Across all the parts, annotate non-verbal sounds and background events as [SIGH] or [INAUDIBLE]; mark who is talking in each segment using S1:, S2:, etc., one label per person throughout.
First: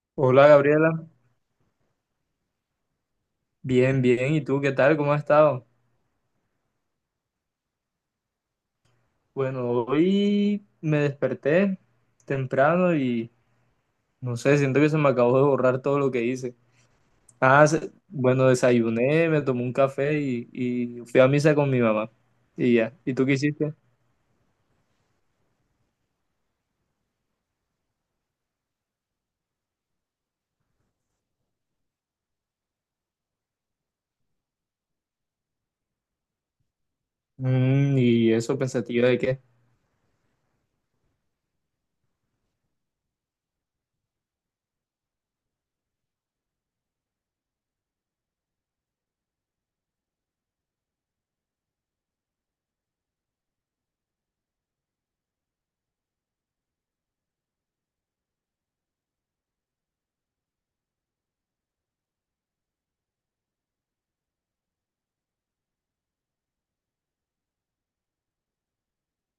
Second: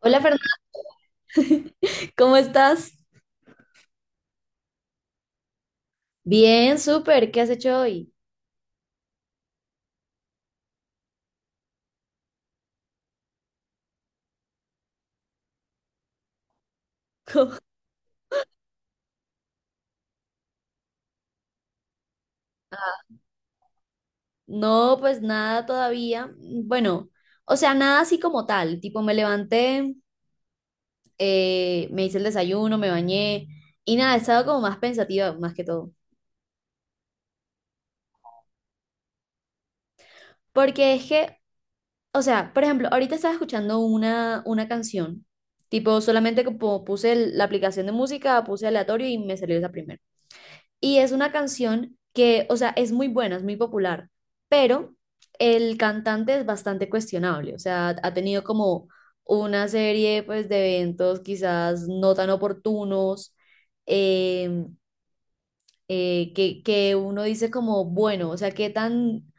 S1: Hola
S2: Hola
S1: Fernanda,
S2: Gabriela,
S1: [LAUGHS] ¿cómo estás?
S2: bien, bien. ¿Y tú qué tal? ¿Cómo has estado?
S1: Bien, súper, ¿qué has hecho hoy?
S2: Bueno, hoy me desperté temprano y no sé, siento que se me acabó de borrar todo lo que hice.
S1: Co-
S2: Bueno, desayuné, me tomé un café y fui a misa con mi mamá. Y ya. ¿Y tú qué hiciste?
S1: No, pues nada todavía. Bueno, o sea, nada así como tal. Tipo, me levanté, me hice el desayuno, me bañé y nada, he estado como más pensativa más que todo.
S2: Mm, ¿y eso pensativa de qué?
S1: Porque es que, o sea, por ejemplo, ahorita estaba escuchando una canción. Tipo, solamente como puse la aplicación de música, puse aleatorio y me salió esa primera. Y es una canción que, o sea, es muy buena, es muy popular, pero el cantante es bastante cuestionable, o sea, ha tenido como una serie pues de eventos quizás no tan oportunos, eh, que uno dice como, bueno, o sea,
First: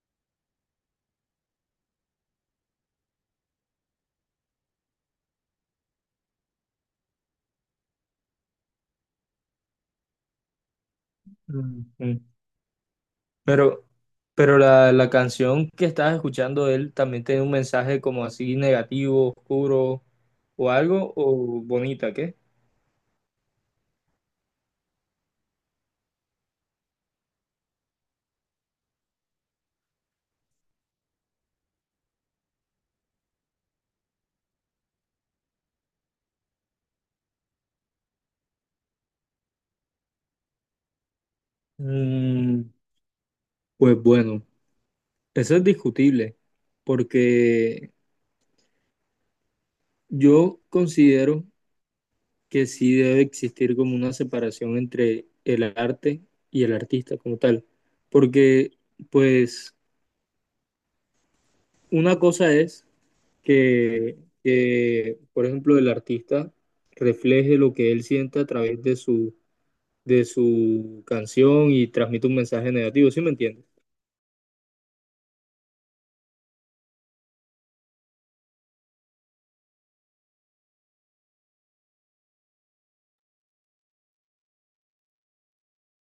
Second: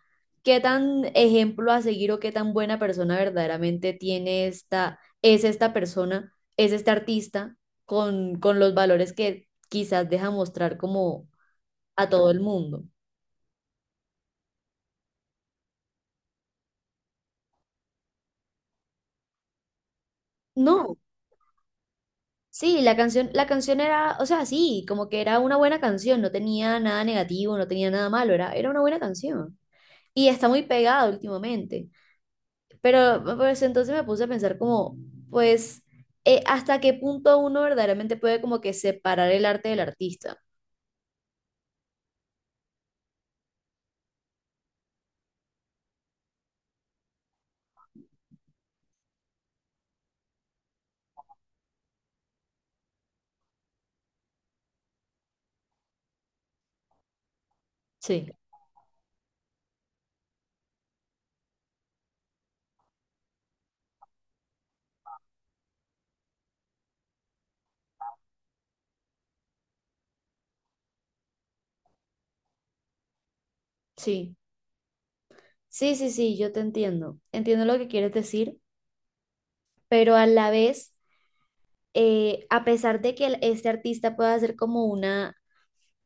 S1: qué tan ejemplo a seguir o qué tan buena persona verdaderamente tiene esta, es esta persona, es este artista con los valores que quizás deja mostrar como
S2: Mm,
S1: a
S2: mm.
S1: todo el mundo.
S2: Pero, pero la canción que estabas escuchando de él, ¿también tiene un mensaje como así negativo, oscuro o
S1: No,
S2: algo, o bonita, qué?
S1: sí, la canción era, o sea, sí, como que era una buena canción, no tenía nada negativo, no tenía nada malo, era, era una buena canción. Y está muy pegada últimamente. Pero pues entonces me puse a pensar como, pues, ¿hasta qué punto uno verdaderamente puede como que separar el arte del artista?
S2: Pues bueno, eso es discutible, porque yo considero que sí debe existir como una separación entre el arte y el artista como tal,
S1: Sí.
S2: porque pues una cosa es que, que, por ejemplo, el artista refleje lo que él siente a través de de su canción y transmite un mensaje negativo, ¿sí me entiendes?
S1: Sí, sí, sí, sí, yo te entiendo. Entiendo lo que quieres decir, pero a la vez, a pesar de que este artista pueda hacer como una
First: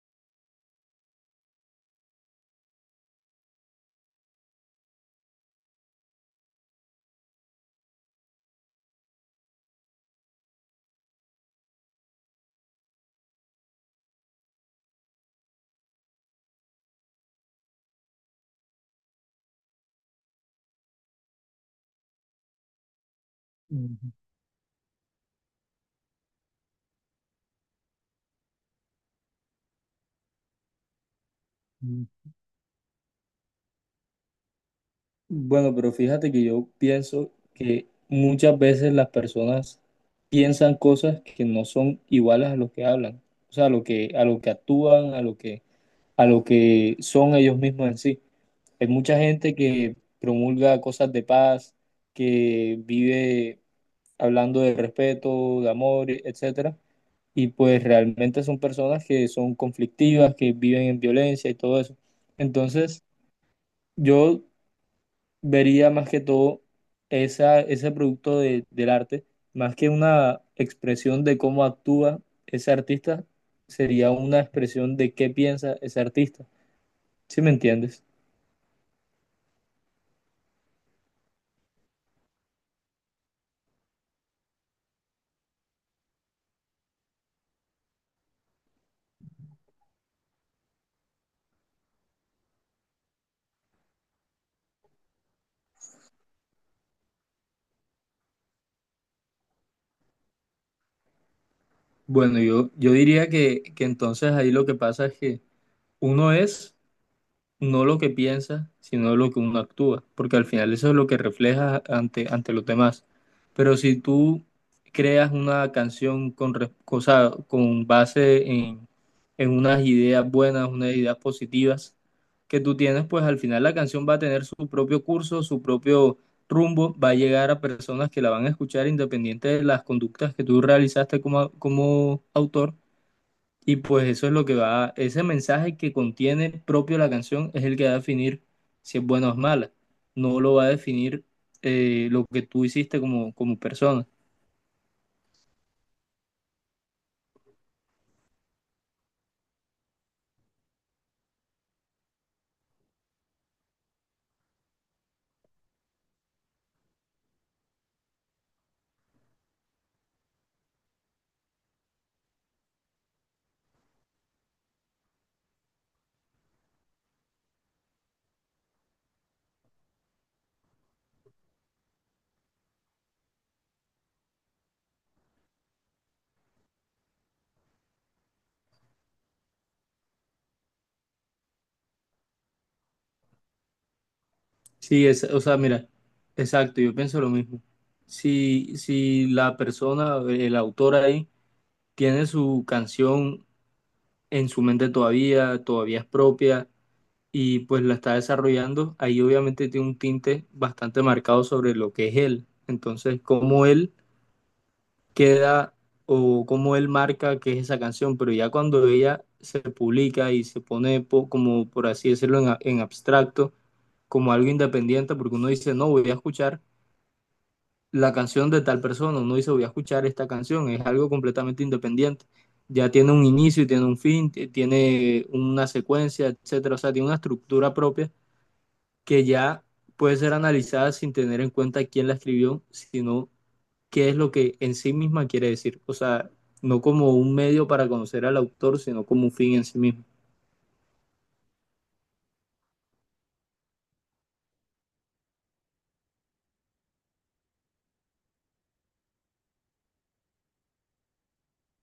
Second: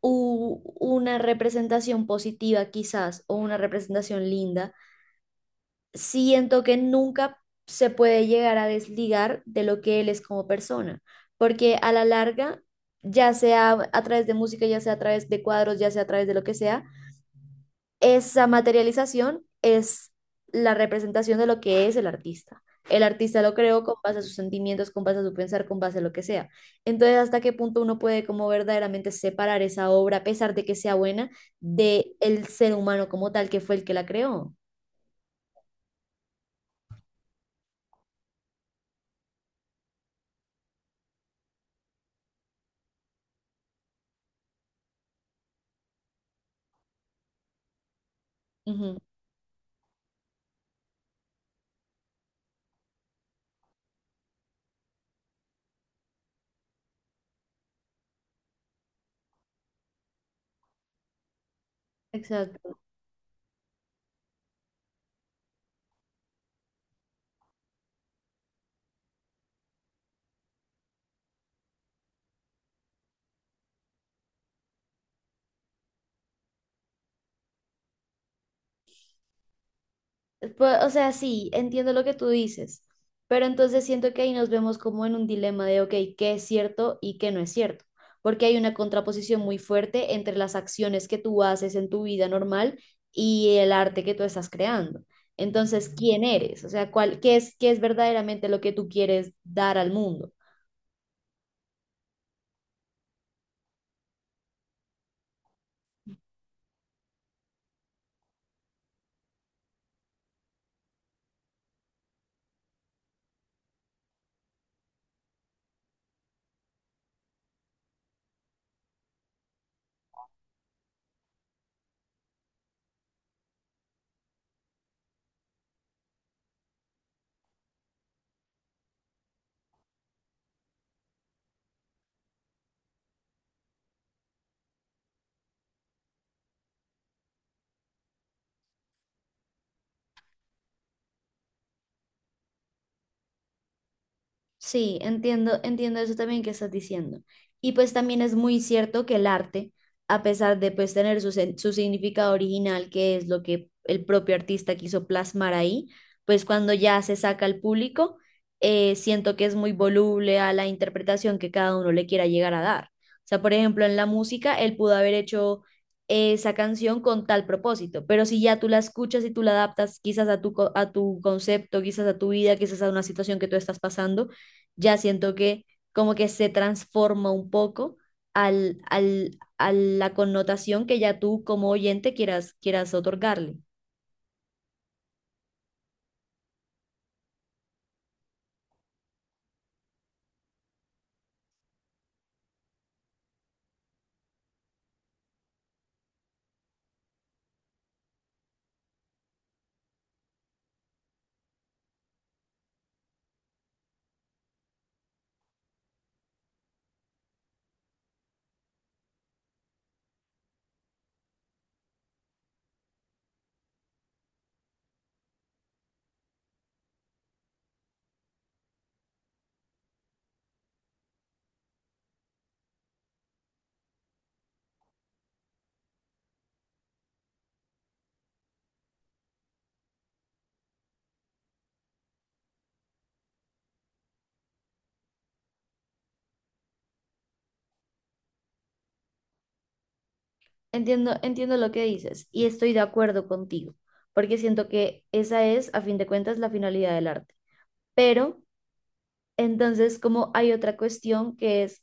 S1: una representación positiva quizás o una representación linda, siento que nunca se puede llegar a desligar de lo que él es como persona, porque a la larga, ya sea a través de música, ya sea a través de cuadros, ya sea a través de lo que sea, esa materialización es la representación de lo que es el artista. El artista lo creó con
S2: Ujú.
S1: base a sus sentimientos, con base a su pensar, con base a lo que sea. Entonces, ¿hasta qué punto uno puede como verdaderamente separar esa obra, a pesar de que sea buena, de el ser humano como tal que fue el que la creó?
S2: Bueno, pero fíjate que yo pienso que muchas veces las personas piensan cosas que no son iguales a lo que hablan, o sea, a lo que actúan, a lo que son ellos mismos en sí. Hay
S1: Ujú.
S2: mucha gente que promulga cosas de paz, que vive hablando de respeto, de amor, etcétera, y pues realmente son personas que son conflictivas, que viven en violencia y todo eso.
S1: Exacto.
S2: Entonces, yo vería más que todo ese producto del arte, más que una expresión de cómo actúa ese artista, sería una expresión de qué piensa ese artista. ¿Sí me entiendes?
S1: Pues, o sea, sí, entiendo lo que tú dices, pero entonces siento que ahí nos vemos como en un dilema de, ok, ¿qué es cierto y qué no es cierto? Porque hay una contraposición muy fuerte entre las acciones que tú haces en tu vida normal y el arte que tú estás creando. Entonces, ¿quién eres? O sea, ¿cuál, qué es verdaderamente lo que tú quieres dar al mundo?
S2: Bueno, yo diría que entonces ahí lo que pasa es que uno es no lo que piensa, sino lo que uno actúa, porque al final eso es lo que refleja ante, ante los demás. Pero si tú creas una canción con, o sea, con base en unas ideas buenas, unas ideas positivas que tú tienes, pues al final la canción va a tener su propio curso, su propio rumbo, va a llegar a personas que la van a escuchar independiente de las conductas que tú realizaste como, como autor y pues eso es lo que va, ese mensaje que contiene propio la canción es el que va a definir si es buena o es mala. No lo va a definir lo que tú hiciste como, como persona.
S1: Sí, entiendo, entiendo eso también que estás diciendo. Y pues también es muy cierto que el arte, a pesar de pues tener su, su significado original, que es lo que el propio artista quiso plasmar ahí, pues cuando ya se saca al público, siento que es muy voluble a la interpretación que cada uno le quiera llegar a dar. O sea, por ejemplo, en la música, él pudo haber hecho esa canción con tal propósito, pero si ya tú la escuchas y tú la adaptas quizás a tu, a tu concepto, quizás a tu vida, quizás a una situación que tú estás pasando, ya siento que como que se transforma un poco a la connotación que ya tú como oyente quieras, quieras otorgarle.
S2: Sí, es, o sea, mira, exacto, yo pienso lo mismo. Si la persona, el autor ahí, tiene su canción en su mente todavía, todavía es propia y pues la está desarrollando, ahí obviamente tiene un tinte bastante marcado sobre lo que es él. Entonces, como él queda o cómo él marca que es esa canción, pero ya cuando ella se publica y se pone como, por así decirlo, en, en abstracto, como algo independiente, porque uno dice, no, voy a escuchar la canción de tal persona, uno dice, voy a escuchar esta canción, es algo completamente independiente. Ya tiene un inicio, tiene un fin, tiene una secuencia, etcétera, o sea, tiene una estructura propia que ya puede ser analizada sin tener en cuenta quién la escribió, sino qué es lo que en sí misma quiere decir. O sea, no como un medio para conocer al autor, sino como un fin en sí mismo.
S1: Entiendo, entiendo lo que dices y estoy de acuerdo contigo, porque siento que esa es, a fin de cuentas, la finalidad del arte. Pero entonces, como hay otra cuestión que es,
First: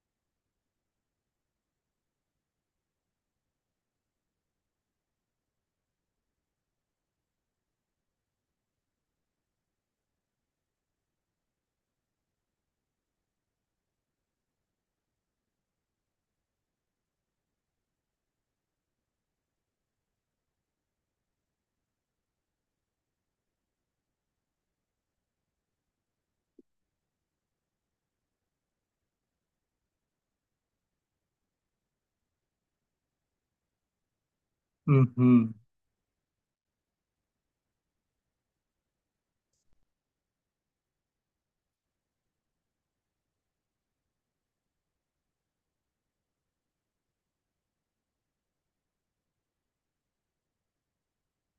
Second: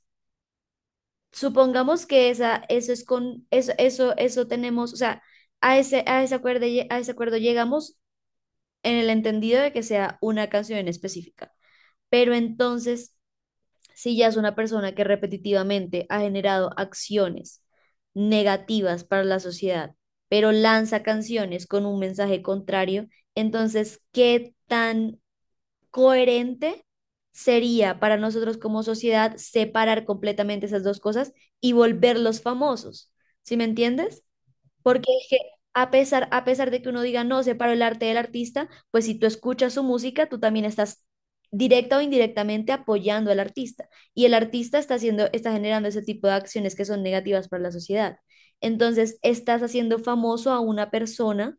S1: supongamos que esa, eso es con, eso tenemos, o sea, a ese acuerdo, a ese acuerdo llegamos en el entendido de que sea una canción en específica. Pero entonces, si ya es una persona que repetitivamente ha generado acciones negativas para la sociedad, pero lanza canciones con un mensaje contrario, entonces, ¿qué tan coherente sería para nosotros como sociedad separar completamente esas dos cosas y volverlos famosos? ¿Sí me entiendes? Porque es que
S2: Ujú.
S1: a pesar de que uno diga, no, separo el arte del artista, pues si tú escuchas su música, tú también estás directa o indirectamente apoyando al artista. Y el artista está haciendo, está generando ese tipo de acciones que son negativas para la sociedad. Entonces, estás haciendo famoso a una persona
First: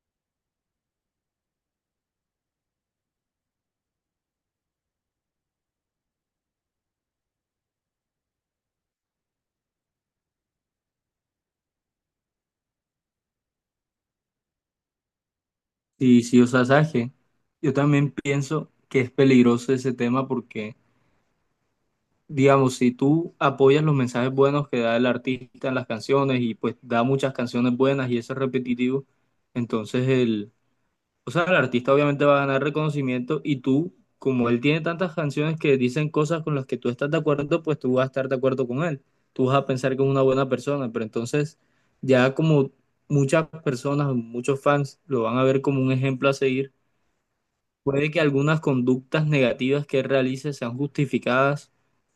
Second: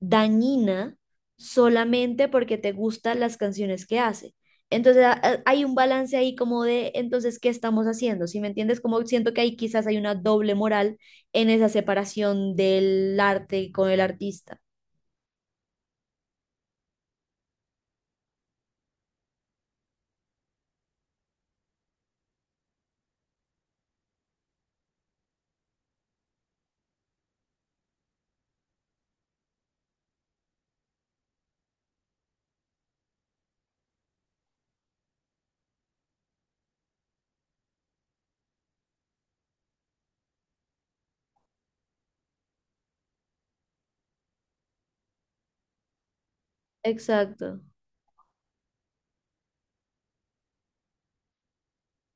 S1: dañina solamente porque te gustan las canciones que hace. Entonces hay un balance ahí como de, entonces, ¿qué estamos haciendo? ¿Si me entiendes? Como siento que ahí quizás hay una doble moral en esa separación del arte con el artista.
S2: Sí, sí, o sea, ¿sabes qué? Yo también pienso que es peligroso ese tema porque, digamos, si tú apoyas los mensajes buenos que da el artista en las canciones y pues da muchas canciones buenas y eso es repetitivo, entonces el, o sea, el artista obviamente va a ganar reconocimiento y tú, como él tiene tantas canciones que dicen cosas con las que tú estás de acuerdo, pues tú vas a estar de acuerdo con él. Tú vas a pensar que es una buena persona, pero entonces ya como muchas personas, muchos fans lo van a ver como un ejemplo a seguir,
S1: Exacto,
S2: puede que algunas conductas negativas que él realice sean justificadas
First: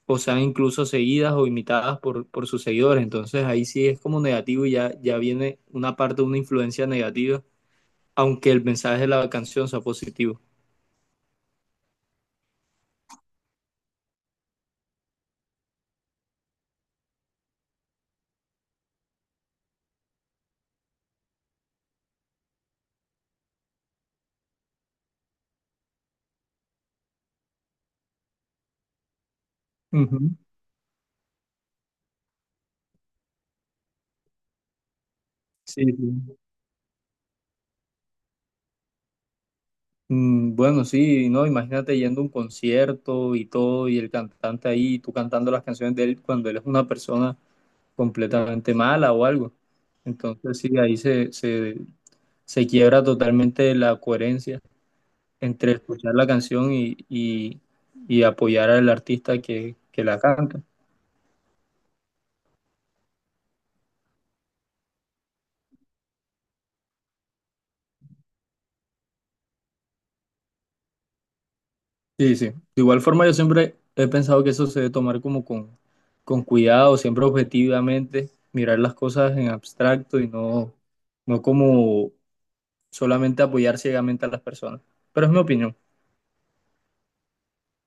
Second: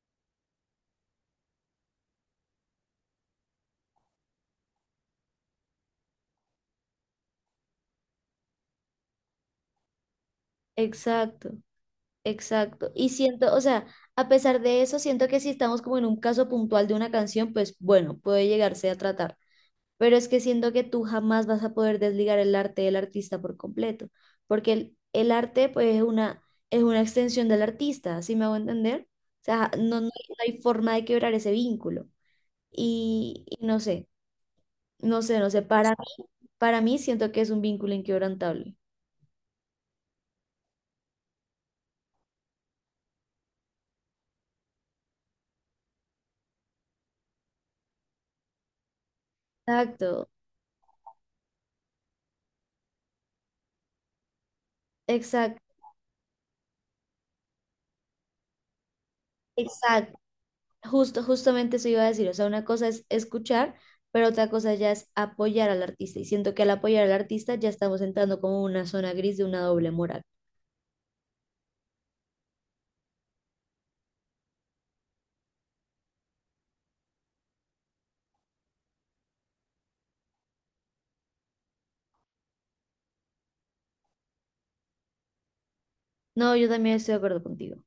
S2: o sean incluso seguidas o imitadas por sus seguidores. Entonces ahí sí es como negativo y ya, ya viene una parte de una influencia negativa aunque el mensaje de la canción sea positivo.
S1: exacto, exacto. Y siento, o sea, a pesar de eso, siento que si estamos como en un caso puntual de una canción, pues bueno, puede llegarse a tratar. Pero es que siento que tú jamás vas a poder desligar el arte del artista por completo, porque el arte pues es una extensión del artista, ¿sí me hago entender? O sea, no, no, hay
S2: Ujú.
S1: no hay forma de quebrar ese vínculo. Y no sé, no sé, no sé,
S2: Sí, sí.
S1: para mí siento que es un vínculo inquebrantable.
S2: Mm, bueno, sí, no, imagínate yendo a un concierto y todo, y el cantante ahí, tú cantando las canciones de él cuando él es una persona completamente mala o algo.
S1: Exacto,
S2: Entonces, sí, ahí se quiebra totalmente la coherencia
S1: exacto,
S2: entre escuchar la canción y apoyar al artista que
S1: exacto.
S2: la canta.
S1: Justo, justamente eso iba a decir, o sea, una cosa es escuchar, pero otra cosa ya es apoyar al artista. Y siento que al apoyar al artista ya estamos entrando como en una zona gris de una doble moral.
S2: Sí, sí. De igual forma, yo siempre he pensado que eso se debe tomar como con cuidado, siempre objetivamente, mirar las cosas en abstracto y no, no como solamente apoyar ciegamente a las personas. Pero es mi opinión.
S1: No, yo también estoy de acuerdo contigo.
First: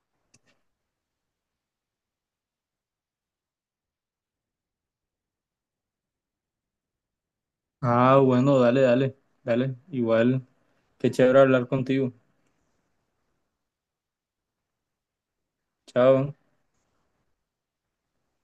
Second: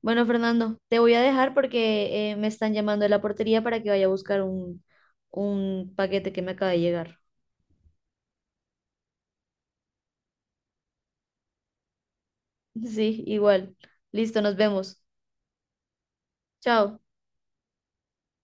S1: Bueno, Fernando, te voy a dejar porque me están llamando de la portería para que vaya a buscar un paquete que me acaba de llegar.
S2: Ah, bueno, dale, dale, dale. Igual, qué chévere hablar contigo.
S1: [LAUGHS] Sí, igual. Listo, nos vemos.
S2: Chao.
S1: Chao.